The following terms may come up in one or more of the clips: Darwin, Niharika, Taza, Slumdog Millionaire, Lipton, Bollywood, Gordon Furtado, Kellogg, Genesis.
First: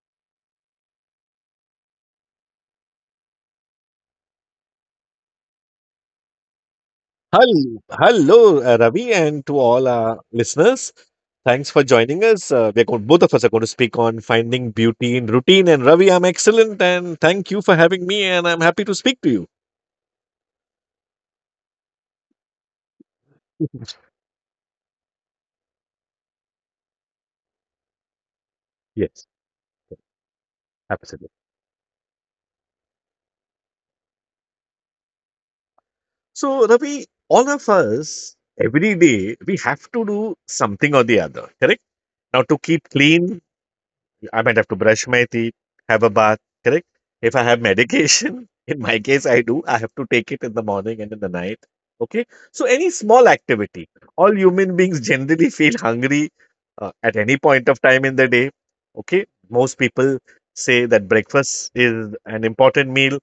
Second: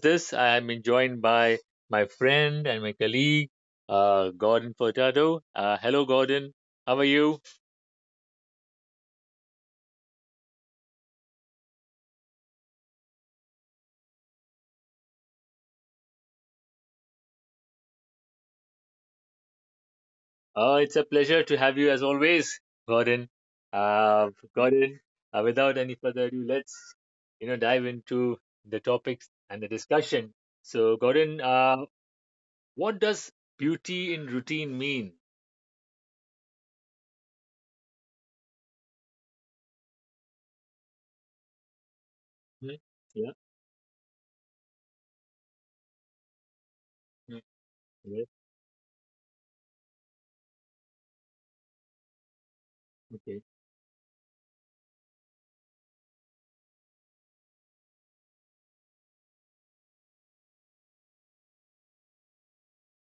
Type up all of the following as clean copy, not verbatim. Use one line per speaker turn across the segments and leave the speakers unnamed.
this, I am being joined by my friend and my colleague, Gordon Furtado. Hello, Gordon. How are you?
Hello, Ravi, and to all our listeners. Thanks for joining us. Both of us are going to speak on finding beauty in routine. And Ravi, I'm excellent, and thank you for having me. And I'm happy to speak to you.
It's a pleasure to have you as always, Gordon. Gordon, without any further ado, let's dive into the
Yes,
topics and the discussion. So,
absolutely.
Gordon, what does beauty in routine mean?
So, Ravi, all of us every day we have to do something or the other. Correct? Now, to keep
Mm,
clean,
Yeah.
I might have to brush my teeth, have a bath, correct? If I
mm,
have
yeah.
medication, in my case, I do, I have to take it in the morning and in the night. Okay. So, any small
Okay.
activity, all human beings generally feel hungry at any point of time in the day. Okay. Most people say that breakfast is an important meal.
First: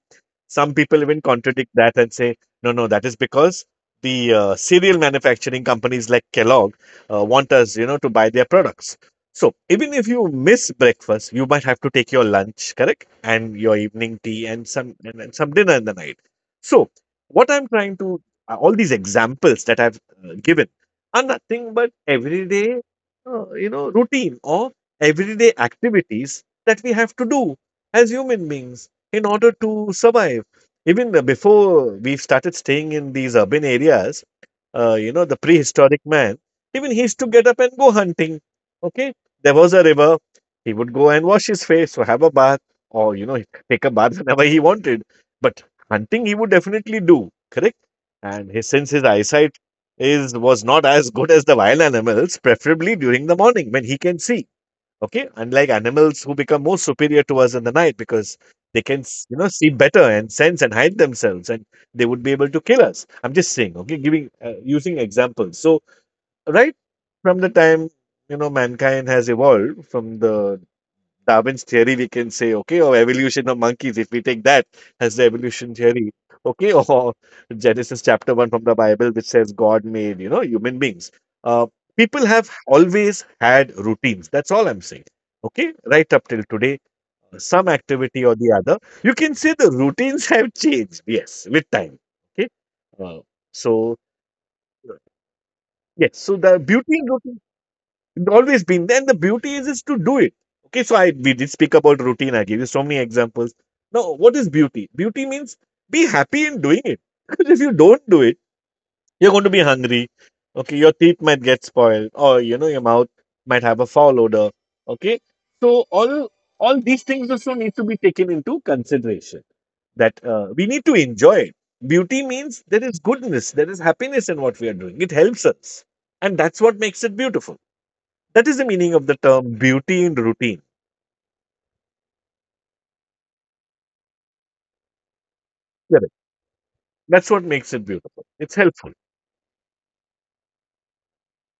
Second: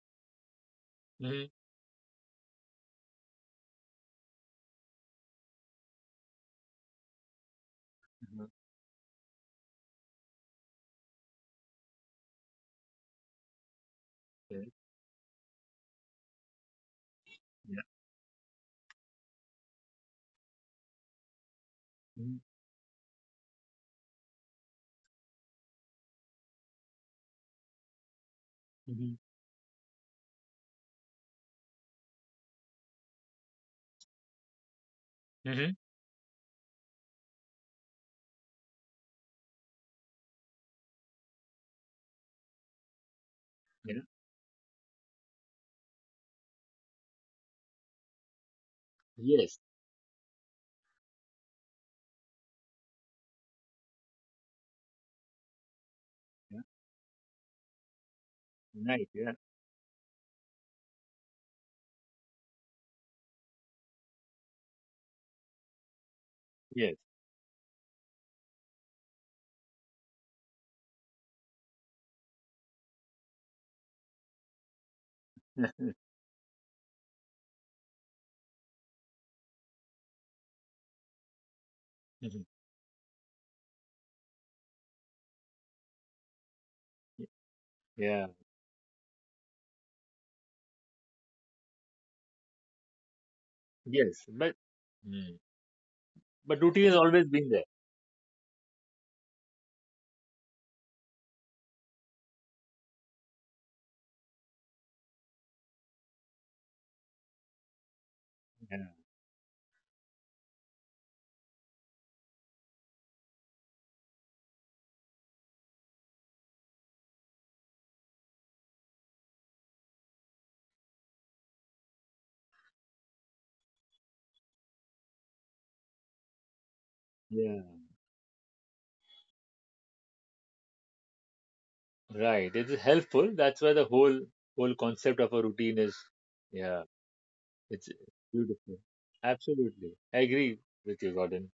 Some people even
Mhm.
contradict that and say, no, no, that is because the cereal manufacturing companies like Kellogg want us, to buy their
Mhm.
products. So even if you miss breakfast, you might have to take your lunch, correct, and your evening tea
Yeah.
and some and some dinner in the night. So what I'm
Yeah.
trying to all these examples that I've given are nothing but
Mhm.
everyday, routine or everyday activities that we have to do as human beings
Mhm.
in order to survive. Even before we started staying in these urban areas, the
Mhm.
prehistoric man, even he used to get up and go hunting. Okay, there was a river. He would go and wash his face or have a bath or, he could take a
Yeah.
bath whenever he wanted. But hunting he would definitely do, correct? And his, since his eyesight
Yes.
is was not as good as the wild animals, preferably during the morning when he can see. Okay, unlike animals who
Yeah.
become more superior to us in the night because they can
Right. Yeah.
see better and sense and hide themselves, and they would be able to kill us. I'm just saying, okay, giving using examples. So right
Yes.
from the time mankind has evolved from the Darwin's theory, we can say, okay, or evolution of monkeys, if we take that as the evolution theory, okay, or Genesis chapter 1 from the Bible, which says God made, human beings. Uh, People
Mhm.
have always had routines. That's all I'm saying. Okay, right up till today, some activity
Yeah.
or the other. You can say the routines have changed, yes, with time. Okay. uh, so
Yes. Mm,
yes, so the
but routine has
beauty and
always
routine.
been there.
It's always been there. And the beauty is to do it. Okay, so I we did speak about routine. I gave you so many examples. Now, what is beauty? Beauty means be happy in doing it. Because if you don't do it,
Yeah.
you're going to be hungry. Okay, your teeth might get spoiled, or your mouth might have a foul odor. Okay, so all these things also need to be taken into consideration. That we need to enjoy it. Beauty means there is goodness, there is happiness in what we are doing. It helps us, and that's what makes it beautiful.
Yeah.
That is the meaning of the term beauty in routine.
Right. It is helpful. That's why the whole concept of a routine is.
Correct.
Yeah.
That's what makes it
It's
beautiful. It's
beautiful.
helpful.
Absolutely. I agree with you, Gordon.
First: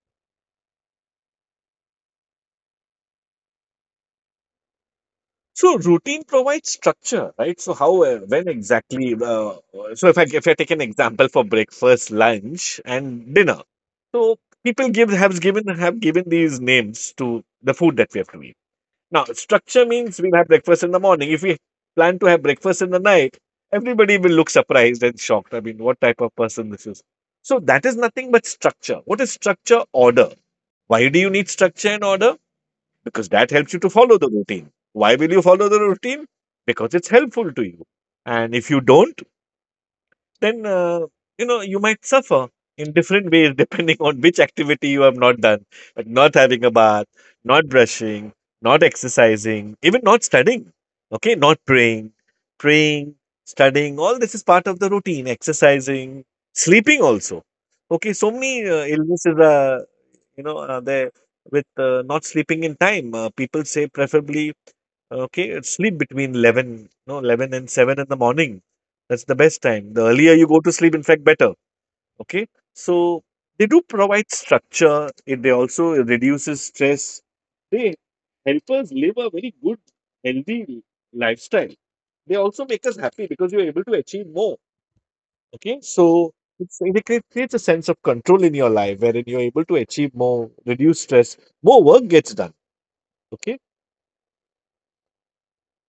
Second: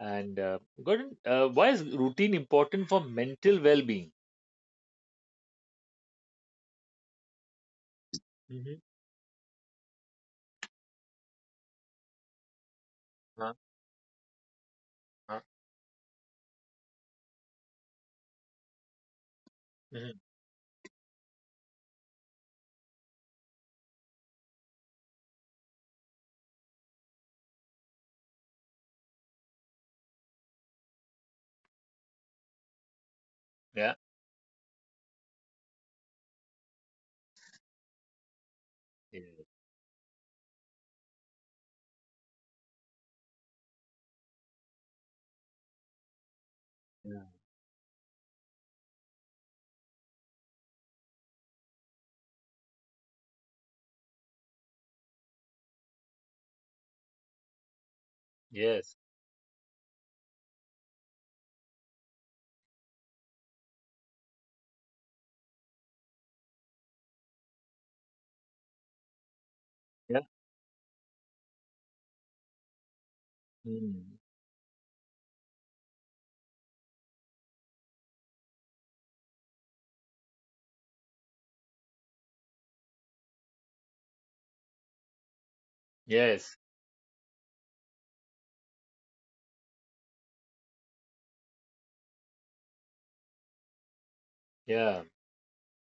And Gordon, why is routine important for mental well-being?
So routine provides structure, right? So how, when
Mm-hmm.
exactly? So if I take an example for breakfast, lunch, and
Huh?
dinner, so people give
Huh?
have given these names to the food that we have to eat. Now structure means
Hmm.
we'll have breakfast in the morning. If we plan to have breakfast in the night, everybody will look surprised and shocked. I mean, what type of person this is? So that is nothing but structure. What is structure? Order. Why do you need structure and order? Because that helps you to
Yeah.
follow the routine. Why will you follow the routine? Because it's helpful to you. And if you don't,
Yeah.
then you might suffer in different ways depending on which activity you have not done, like not having a bath,
Yeah.
not brushing, not exercising, even not studying. Okay, not praying, studying. All this is part of the routine. Exercising, sleeping also. Okay, so many
Yes.
illnesses are, you know they with not sleeping in time. People say preferably, okay, sleep between 11, no, 11 and 7 in the morning. That's the best time. The
Yeah.
earlier you go to sleep, in fact, better. Okay, so they do
Mm.
provide structure. It they also reduces stress, they help us live a very good, healthy lifestyle. They also make us happy because you're able to achieve more. Okay, so
Yes.
creates a sense of control in your life wherein you're able to achieve more, reduce stress, more work gets done. Okay,
Yeah.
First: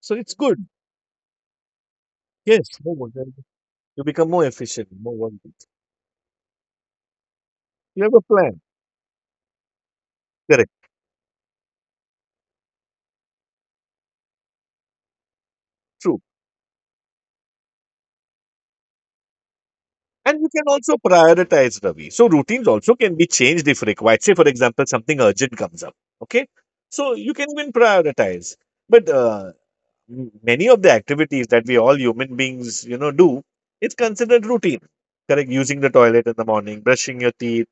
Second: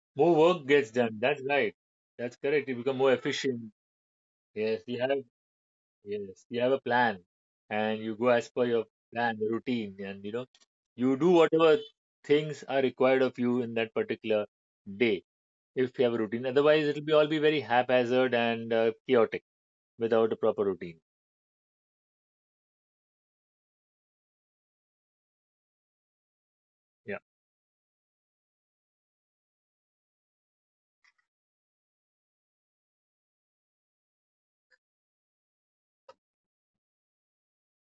so
More
it's good.
work gets done. That's right. That's correct.
Yes,
You become
more
more
work. And
efficient.
you become more
Yes.
efficient,
You have
more work gets-.
yes, you have a plan, and
You have
you
a
go as
plan.
per your plan, the routine, and
Correct.
you do whatever things are required of you in that particular day. If you have a
True.
routine, otherwise it'll be all be very haphazard and chaotic without a
And you
proper
can also
routine.
prioritize, Ravi. So routines also can be changed if required. Say, for example, something urgent comes up. Okay, so
Yeah,
you can even prioritize. But many of the activities that we all human beings, do, it's considered routine. Correct? Using the toilet in the morning, brushing your teeth,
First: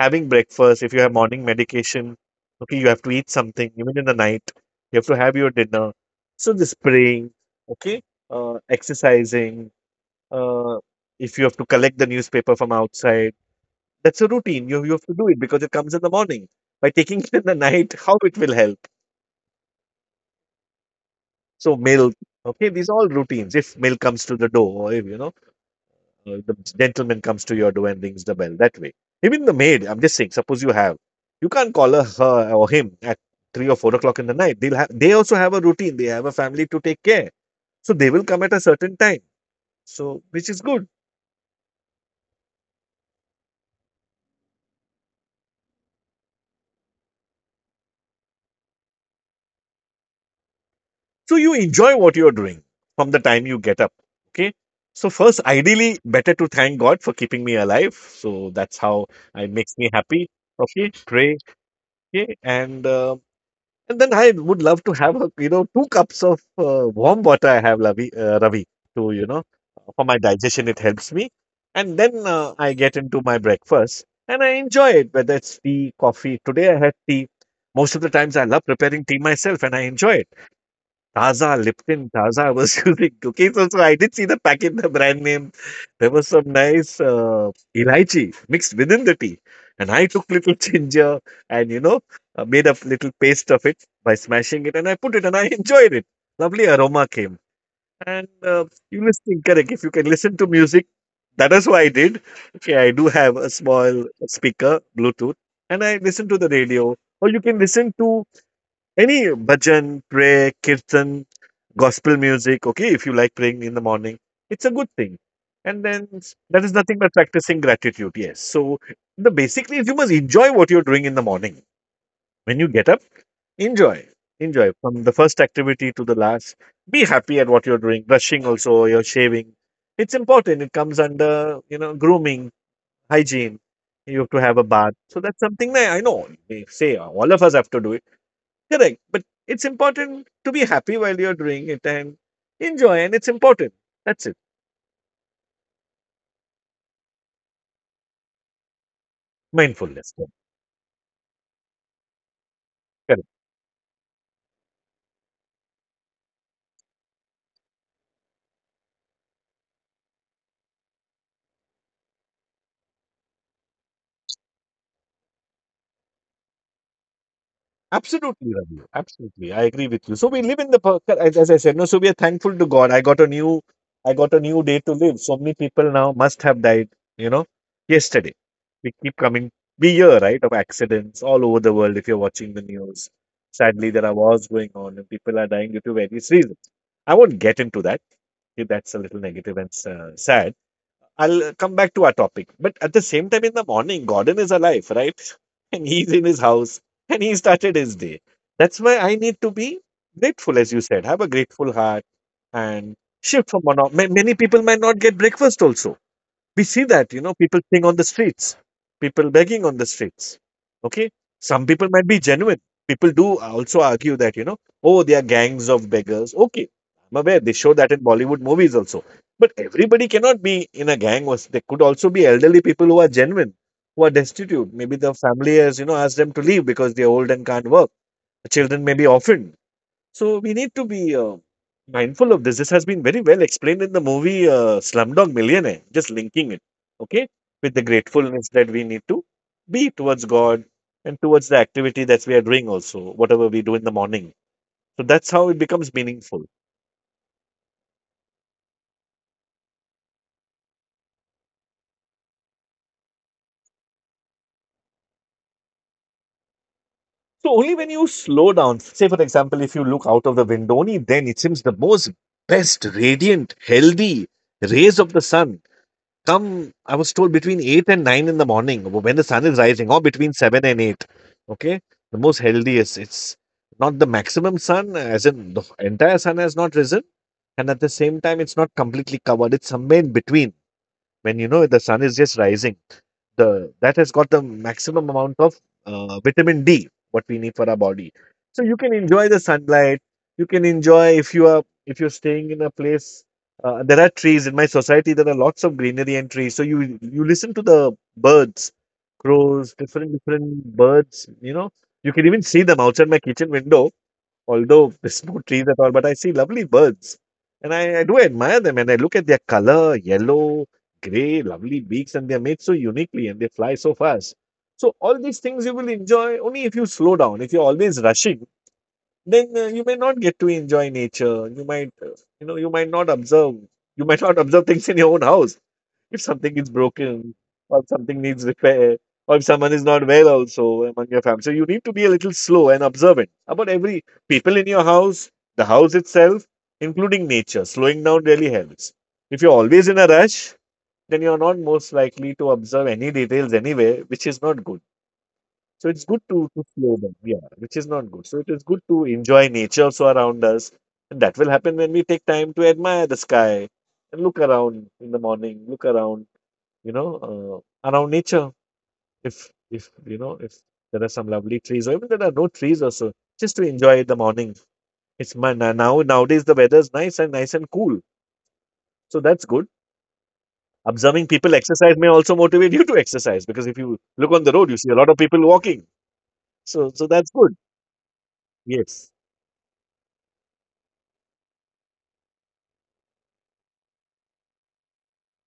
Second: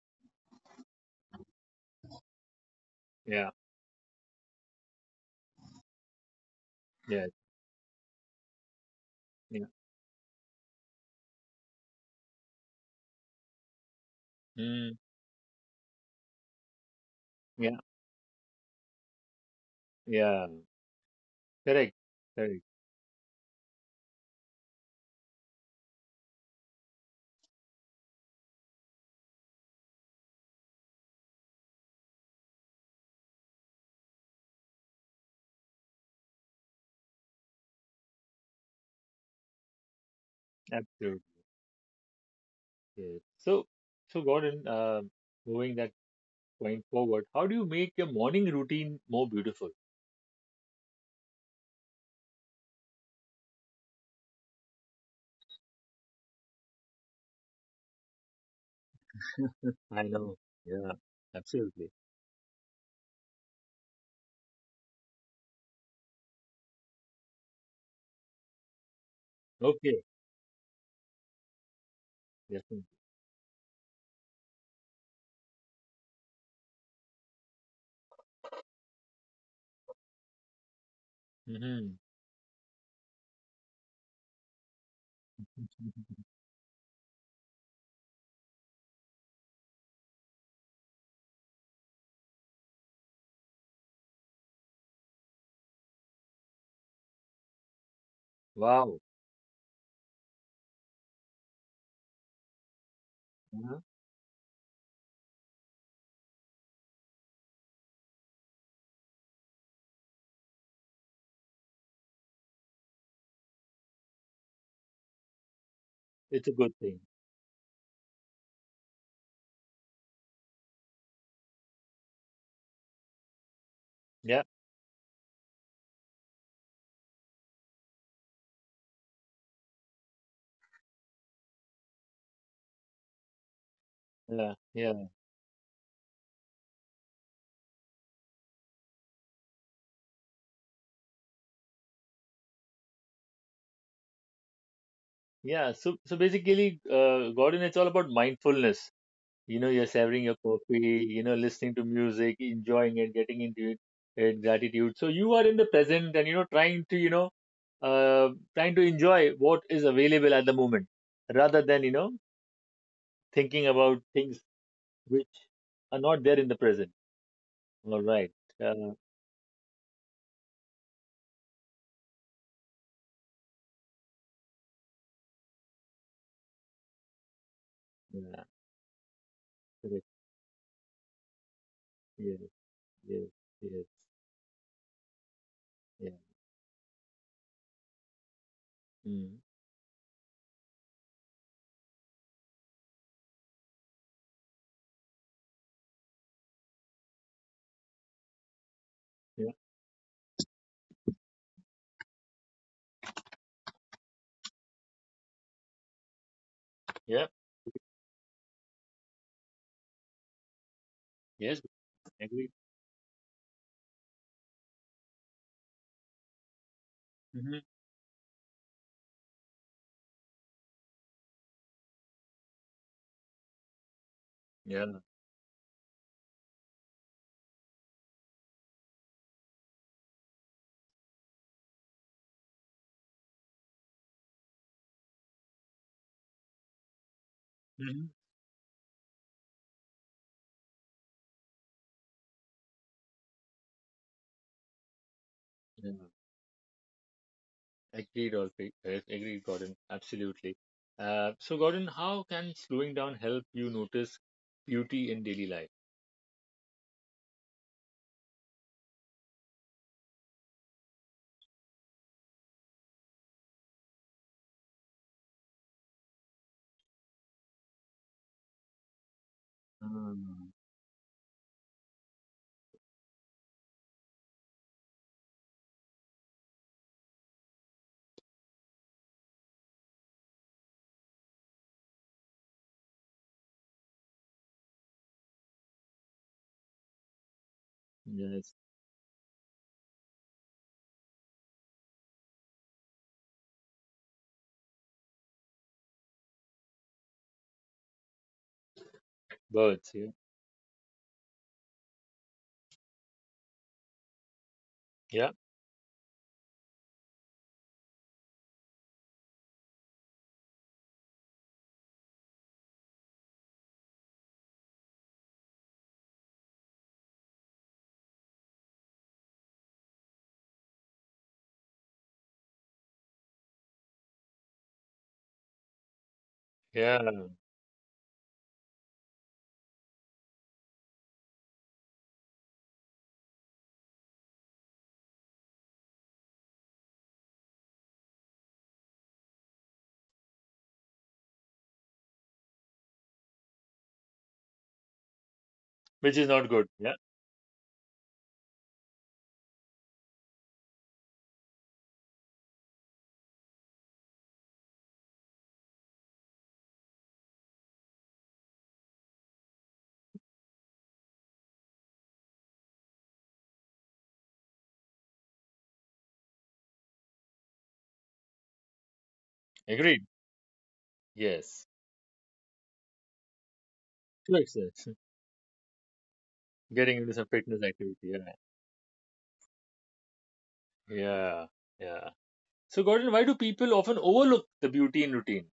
having breakfast. If you have morning medication, okay, you have to eat
yeah,
something. Even in the night, you have to have your dinner. So this
yeah,
praying, okay,
yeah,
exercising. Uh, if you have to collect the newspaper from outside, that's a routine. You
mm,
have to do it because it comes in the morning. By taking it in the
yeah,
night, how it will help?
yeah.
So
Correct,
milk.
correct,
Okay, these are all routines. If milk comes to the door, or if the gentleman comes to your door and rings the bell that way. Even the maid, I'm just saying, suppose you have, you can't call her or him at 3 or 4 o'clock in the night. They also have a routine. They have a family to take care, so they will come at a certain time. So which is good.
absolutely. Yes. So, Gordon, moving that point forward, how do you make your morning routine more beautiful?
So you enjoy what you're doing from the time you get up. Okay. So first, ideally, better to thank God for keeping me alive. So that's how it makes me
I
happy.
know.
Okay,
Yeah,
pray.
absolutely.
Okay, and uh, And then I would love to have, two cups of warm water I have, Ravi, to for
Okay,
my digestion, it helps me. And then I
definitely.
get into my breakfast and I enjoy it, whether it's tea, coffee. Today I had tea. Most of the times I love preparing tea myself and I enjoy it. Taza,
Mm-hmm.
Lipton Taza I was using, cookies also, I did see the packet, the brand name. There was some nice, elaichi mixed within the tea, and I took little ginger and, made a little paste of it by smashing it, and I put it, and I enjoyed it. Lovely aroma came. And, uh, you
Wow.
listening, correct, if you can listen to music, that is what I did. Okay, I do have a
Uh-huh.
small speaker, Bluetooth, and I listen to the radio, or you can listen to any bhajan, prayer, kirtan, gospel music, okay, if you like praying in the morning, it's a good thing. And then
It's a
that is
good
nothing
thing.
but practicing gratitude, yes. So the basically is you must enjoy what you're doing in the morning. When you get up, enjoy.
Yeah,
Enjoy from the first activity to the last. Be happy at what you're doing. Brushing also, you're shaving. It's important. It comes under, grooming, hygiene. You have to have
yeah,
a bath.
yeah,
So that's something that I know they say all of us have to do it. Correct. But it's important to be happy while you're doing it and enjoy, and it's important. That's it.
yeah. So, basically, Gordon, it's all about mindfulness. You're
Mindfulness.
savoring
Correct.
your coffee, listening to music, enjoying it,
Correct.
getting into it in gratitude, so you are in the present, and trying to uh, trying to enjoy what is available at the moment rather than thinking about things which are not there in the present. All right.
Absolutely, Ravi.
uh,
Absolutely. I agree with you. So we live in the, as I said, no, so we are thankful to God. I got a new, I got a new day to live. So many people now must have died, you know, yesterday.
yeah,
We keep coming, we
correct,
hear, right, of accidents all over the world if you're
yes,
watching the news.
yes,
Sadly,
yes,
there are wars going on and people are dying due to
yeah.
various reasons. I won't get into that. Okay, that's a little
Mm.
negative and sad. I'll come back to our topic. But at the same time, in the morning, Gordon is alive, right? And he's in his house and he started his day. That's why I need to
Yeah,
be grateful, as you said, have a grateful heart and shift from one off. Many people might not get breakfast also. We see that,
yeah,
people sing on the streets, people begging on the streets. Okay. Some
yes,
people might be
agree.
genuine. People do also argue that, oh, they are gangs of beggars. Okay. I'm aware they
Mm-hmm.
show that in Bollywood movies also. But everybody cannot be in a gang. Or there could also be elderly people who are genuine, who are destitute. Maybe
Yeah.
the family has, asked them to leave because they're old and can't work. The children may be orphaned, so we need to be mindful of this. This has been very well explained in the movie Slumdog Millionaire, just linking it, okay, with the
Mm-hmm.
gratefulness that we need to be towards God and towards the activity that we are doing also, whatever we do in the morning. So that's how it becomes
Yeah.
meaningful.
Agreed, Orfi- agreed, Gordon. Absolutely. So, Gordon, how can slowing down help you notice beauty in daily life?
So only when you slow down, say for example, if you look out of the window, only then it seems the most best, radiant, healthy rays of the sun come. I was told between 8 and 9 in the morning when the sun is rising, or between
Mm,
7 and 8. Okay. The most healthiest. It's not the maximum sun, as in the entire sun has not risen. And at the same time, it's not completely covered. It's somewhere in between, when the sun is just rising, the that has got the maximum amount of vitamin D, what we need for our body.
yes,
So you can enjoy the sunlight. You can enjoy if you are if you're staying in a place. There are trees in my society, there are lots of greenery and trees, so you listen to the birds, crows,
birds.
different
Yeah,
different birds. You can even see them outside my kitchen window, although there's no
yeah,
trees at all, but I see lovely birds. And I do admire them. And I look at their color, yellow, gray, lovely beaks, and they're made so uniquely and they fly so fast. So, all these things you will enjoy only if you slow down. If you're always rushing, then you may not get to enjoy nature. You might, you might not observe. You might not observe things in your own house. If something is
yeah.
broken, or if something needs repair, or if someone is not well also among your family. So you need to be a little slow and observant about every people in your house, the house itself, including nature. Slowing down really helps. If you're always in a rush, then you're not most likely to observe any details anywhere, which is not good. So it's good
Which is
to,
not
to
good.
slow
Yeah,
down, yeah, which is not good. So it is good to enjoy nature also around us. And that will happen when we take time to admire the sky and look around in the morning, look around, around nature. If, if there are some lovely trees, or even there are no trees also, just to enjoy the morning. It's my nowadays. The weather is nice and cool, so that's good.
agreed.
Observing people
Yes,
exercise may also motivate you to exercise, because if you look
to
on the road, you see a
excess.
lot of people walking. So
Getting
so
into
that's
some
good.
fitness activity. Yeah,
Yes.
yeah, yeah. So, Gordon, why do people often overlook the beauty in routine?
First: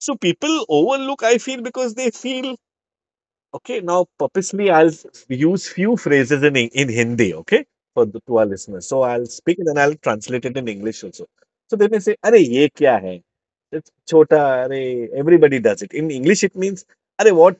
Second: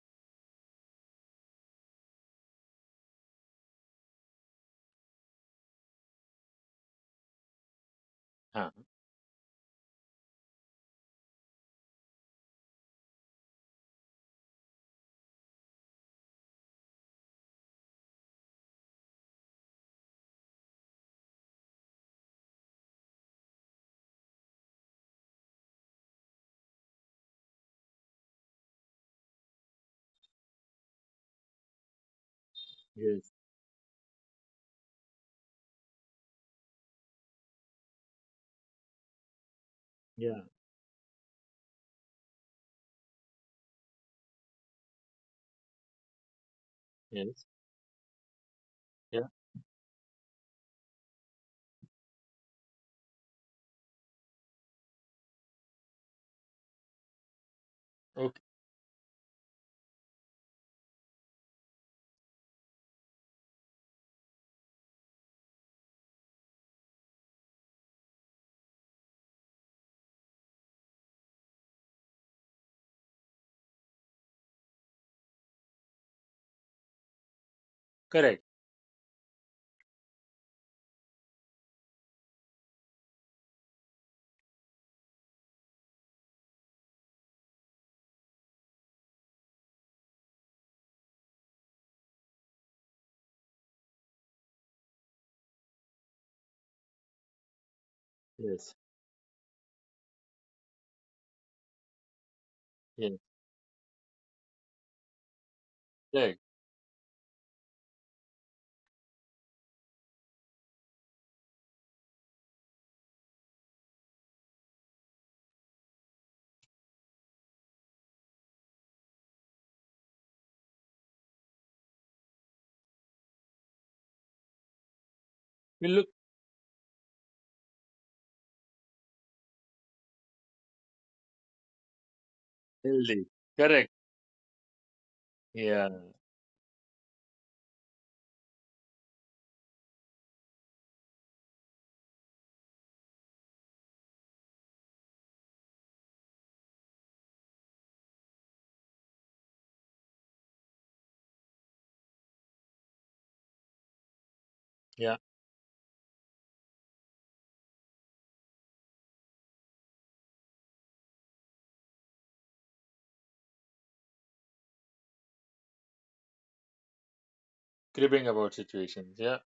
So people overlook, I feel, because they feel, okay, now purposely I'll use few phrases in in Hindi, okay, to our
Huh.
listeners. So I'll speak it and I'll translate it in English also. So they may say, "Arey ye kya hai?" It's chota. Arey everybody does it. In English, it means, "Arey what
Yes. Yeah. Yes. Yeah. Okay. Correct. Yes. Yes. Correct. We look healthy. Correct. Yeah. Yeah. Cribbing about situations. Yeah,